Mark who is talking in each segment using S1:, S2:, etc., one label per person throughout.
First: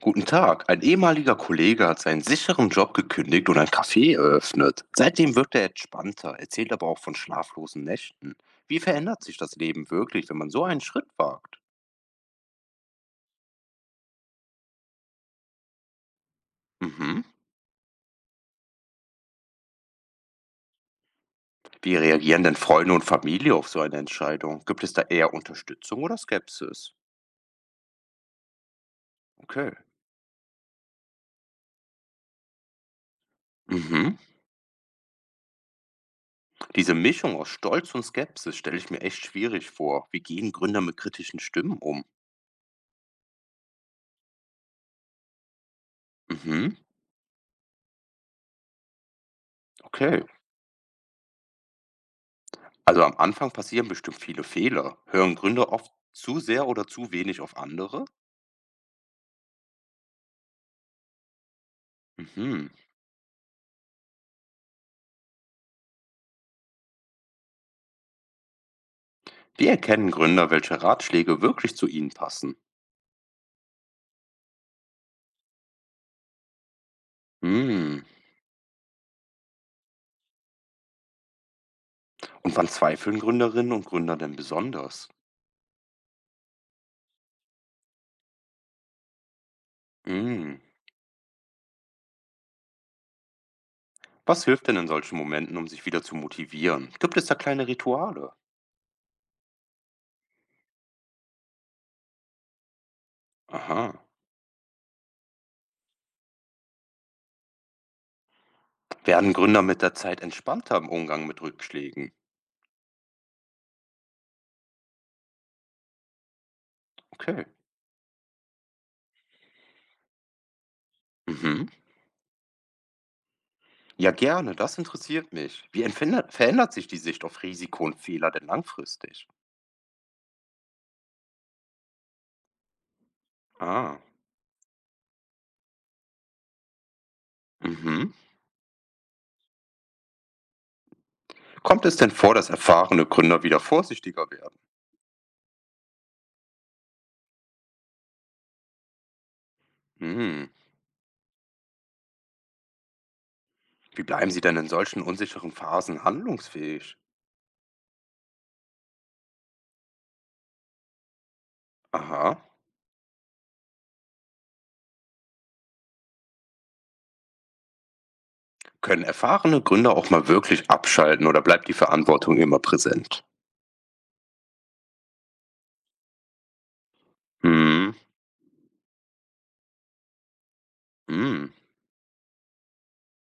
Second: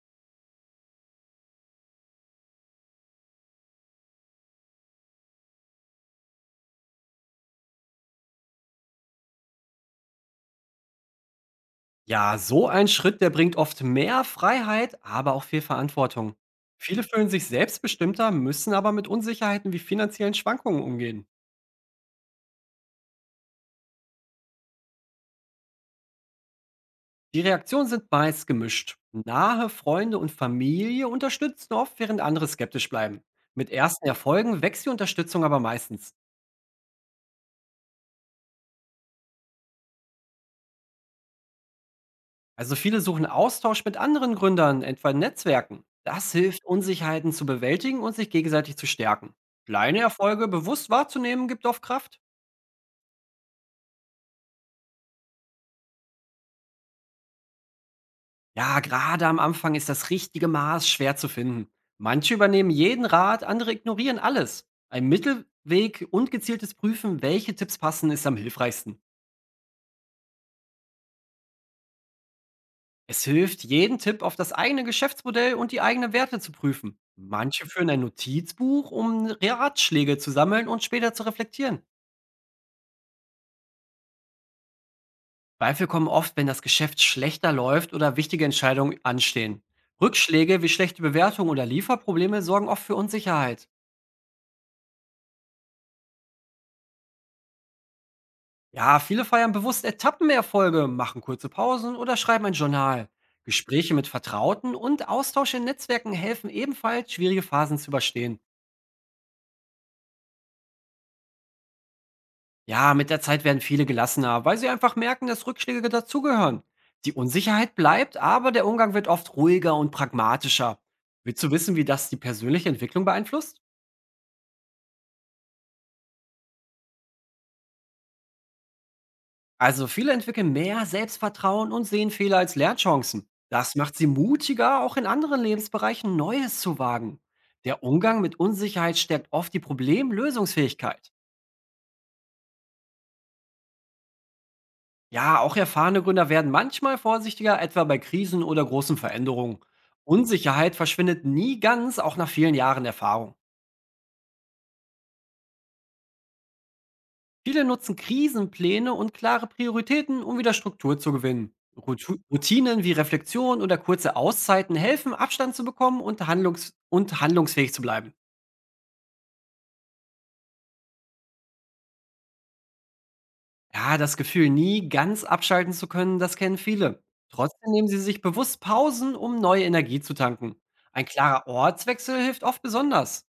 S1: Guten Tag. Ein ehemaliger Kollege hat seinen sicheren Job gekündigt und ein Café eröffnet. Seitdem wirkt er entspannter, erzählt aber auch von schlaflosen Nächten. Wie verändert sich das Leben wirklich, wenn man so einen Schritt wagt?
S2: Ja, so ein Schritt, der bringt oft mehr Freiheit, aber auch viel Verantwortung. Viele
S1: Mhm.
S2: fühlen sich selbstbestimmter, müssen aber mit Unsicherheiten wie finanziellen Schwankungen umgehen.
S1: Wie reagieren denn Freunde und Familie auf so eine Entscheidung? Gibt es da eher Unterstützung oder Skepsis?
S2: Die Reaktionen sind meist gemischt. Nahe
S1: Okay.
S2: Freunde und Familie unterstützen oft, während andere skeptisch bleiben. Mit ersten
S1: Mhm.
S2: Erfolgen wächst die Unterstützung aber meistens.
S1: Diese Mischung aus Stolz und Skepsis stelle ich mir echt schwierig vor. Wie gehen Gründer mit kritischen Stimmen um?
S2: Also viele suchen Austausch mit anderen Gründern, etwa in Netzwerken. Das hilft,
S1: Mhm.
S2: Unsicherheiten zu bewältigen und sich gegenseitig zu stärken. Kleine
S1: Okay.
S2: Erfolge bewusst wahrzunehmen, gibt oft Kraft.
S1: Also am Anfang passieren bestimmt viele Fehler. Hören Gründer oft zu sehr oder zu wenig auf andere?
S2: Ja, gerade am Anfang ist das richtige Maß schwer zu finden. Manche
S1: Mhm.
S2: übernehmen jeden Rat, andere ignorieren alles. Ein Mittelweg und gezieltes Prüfen, welche Tipps passen, ist am hilfreichsten.
S1: Wie erkennen Gründer, welche Ratschläge wirklich zu ihnen passen?
S2: Es hilft, jeden Tipp auf das eigene Geschäftsmodell und die eigenen Werte zu prüfen. Manche führen ein
S1: Mhm.
S2: Notizbuch, um Ratschläge zu sammeln und später zu reflektieren.
S1: Und wann zweifeln Gründerinnen und Gründer denn besonders?
S2: Zweifel kommen oft, wenn das Geschäft schlechter läuft oder wichtige Entscheidungen anstehen.
S1: Mhm.
S2: Rückschläge wie schlechte Bewertungen oder Lieferprobleme sorgen oft für Unsicherheit.
S1: Was hilft denn in solchen Momenten, um sich wieder zu motivieren? Gibt es da kleine Rituale?
S2: Ja, viele feiern bewusst Etappenerfolge, machen kurze Pausen oder schreiben ein Journal. Gespräche
S1: Aha.
S2: mit Vertrauten und Austausch in Netzwerken helfen ebenfalls, schwierige Phasen zu überstehen.
S1: Werden Gründer mit der Zeit entspannter im Umgang mit Rückschlägen?
S2: Ja, mit der Zeit werden viele gelassener, weil sie einfach merken, dass Rückschläge dazugehören. Die
S1: Okay.
S2: Unsicherheit bleibt, aber der Umgang wird oft ruhiger und pragmatischer. Willst du
S1: Mhm.
S2: wissen, wie das die persönliche Entwicklung beeinflusst?
S1: Ja, gerne, das interessiert mich. Wie verändert sich die Sicht auf Risiko und Fehler denn langfristig?
S2: Also viele entwickeln mehr Selbstvertrauen und sehen Fehler als Lernchancen. Das macht
S1: Ah.
S2: sie mutiger, auch in anderen Lebensbereichen Neues zu wagen. Der
S1: Mhm.
S2: Umgang mit Unsicherheit stärkt oft die Problemlösungsfähigkeit.
S1: Kommt es denn vor, dass erfahrene Gründer wieder vorsichtiger werden?
S2: Ja, auch erfahrene Gründer werden manchmal vorsichtiger, etwa bei Krisen oder großen Veränderungen.
S1: Hm.
S2: Unsicherheit verschwindet nie ganz, auch nach vielen Jahren Erfahrung.
S1: Wie bleiben sie denn in solchen unsicheren Phasen handlungsfähig?
S2: Viele nutzen Krisenpläne und klare Prioritäten, um wieder Struktur zu gewinnen.
S1: Aha.
S2: Routinen wie Reflexion oder kurze Auszeiten helfen, Abstand zu bekommen und, handlungs und handlungsfähig zu bleiben.
S1: Können erfahrene Gründer auch mal wirklich abschalten oder bleibt die Verantwortung immer präsent?
S2: Ja, das Gefühl, nie ganz abschalten zu können, das kennen viele. Trotzdem nehmen
S1: Hm.
S2: sie sich bewusst Pausen, um neue Energie zu tanken. Ein klarer
S1: Hm.
S2: Ortswechsel hilft oft besonders.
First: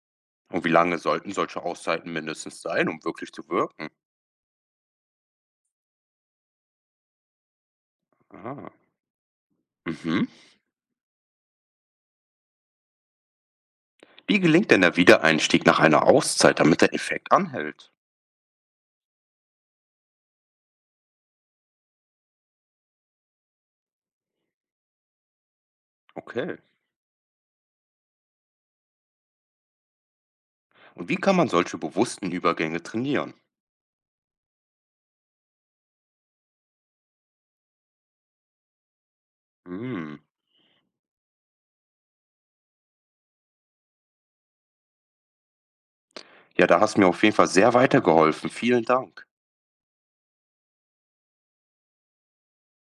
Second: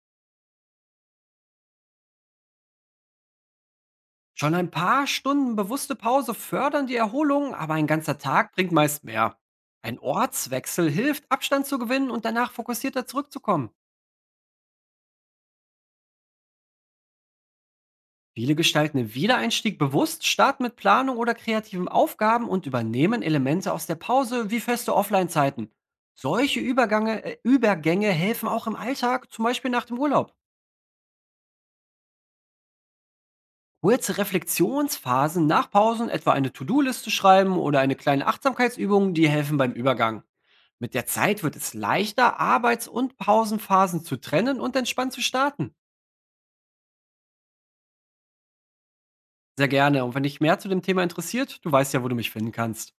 S1: Und wie lange sollten solche Auszeiten mindestens sein, um wirklich zu wirken?
S2: Schon ein paar Stunden bewusste Pause fördern die Erholung, aber ein ganzer Tag
S1: Aha.
S2: bringt meist mehr. Ein
S1: Mhm.
S2: Ortswechsel hilft, Abstand zu gewinnen und danach fokussierter zurückzukommen.
S1: Wie gelingt denn der Wiedereinstieg nach einer Auszeit, damit der Effekt anhält?
S2: Viele gestalten den Wiedereinstieg bewusst, starten mit Planung oder kreativen Aufgaben und übernehmen Elemente aus der Pause wie feste Offline-Zeiten.
S1: Okay.
S2: Solche Übergänge helfen auch im Alltag, zum Beispiel nach dem Urlaub.
S1: Und wie kann man solche bewussten Übergänge trainieren?
S2: Kurze Reflexionsphasen nach Pausen, etwa eine To-Do-Liste schreiben oder eine kleine Achtsamkeitsübung, die helfen beim
S1: Hm.
S2: Übergang. Mit der Zeit wird es leichter, Arbeits- und Pausenphasen zu trennen und entspannt zu starten.
S1: Ja, da hast du mir auf jeden Fall sehr weitergeholfen. Vielen Dank.
S2: Sehr gerne. Und wenn dich mehr zu dem Thema interessiert, du weißt ja, wo du mich finden kannst.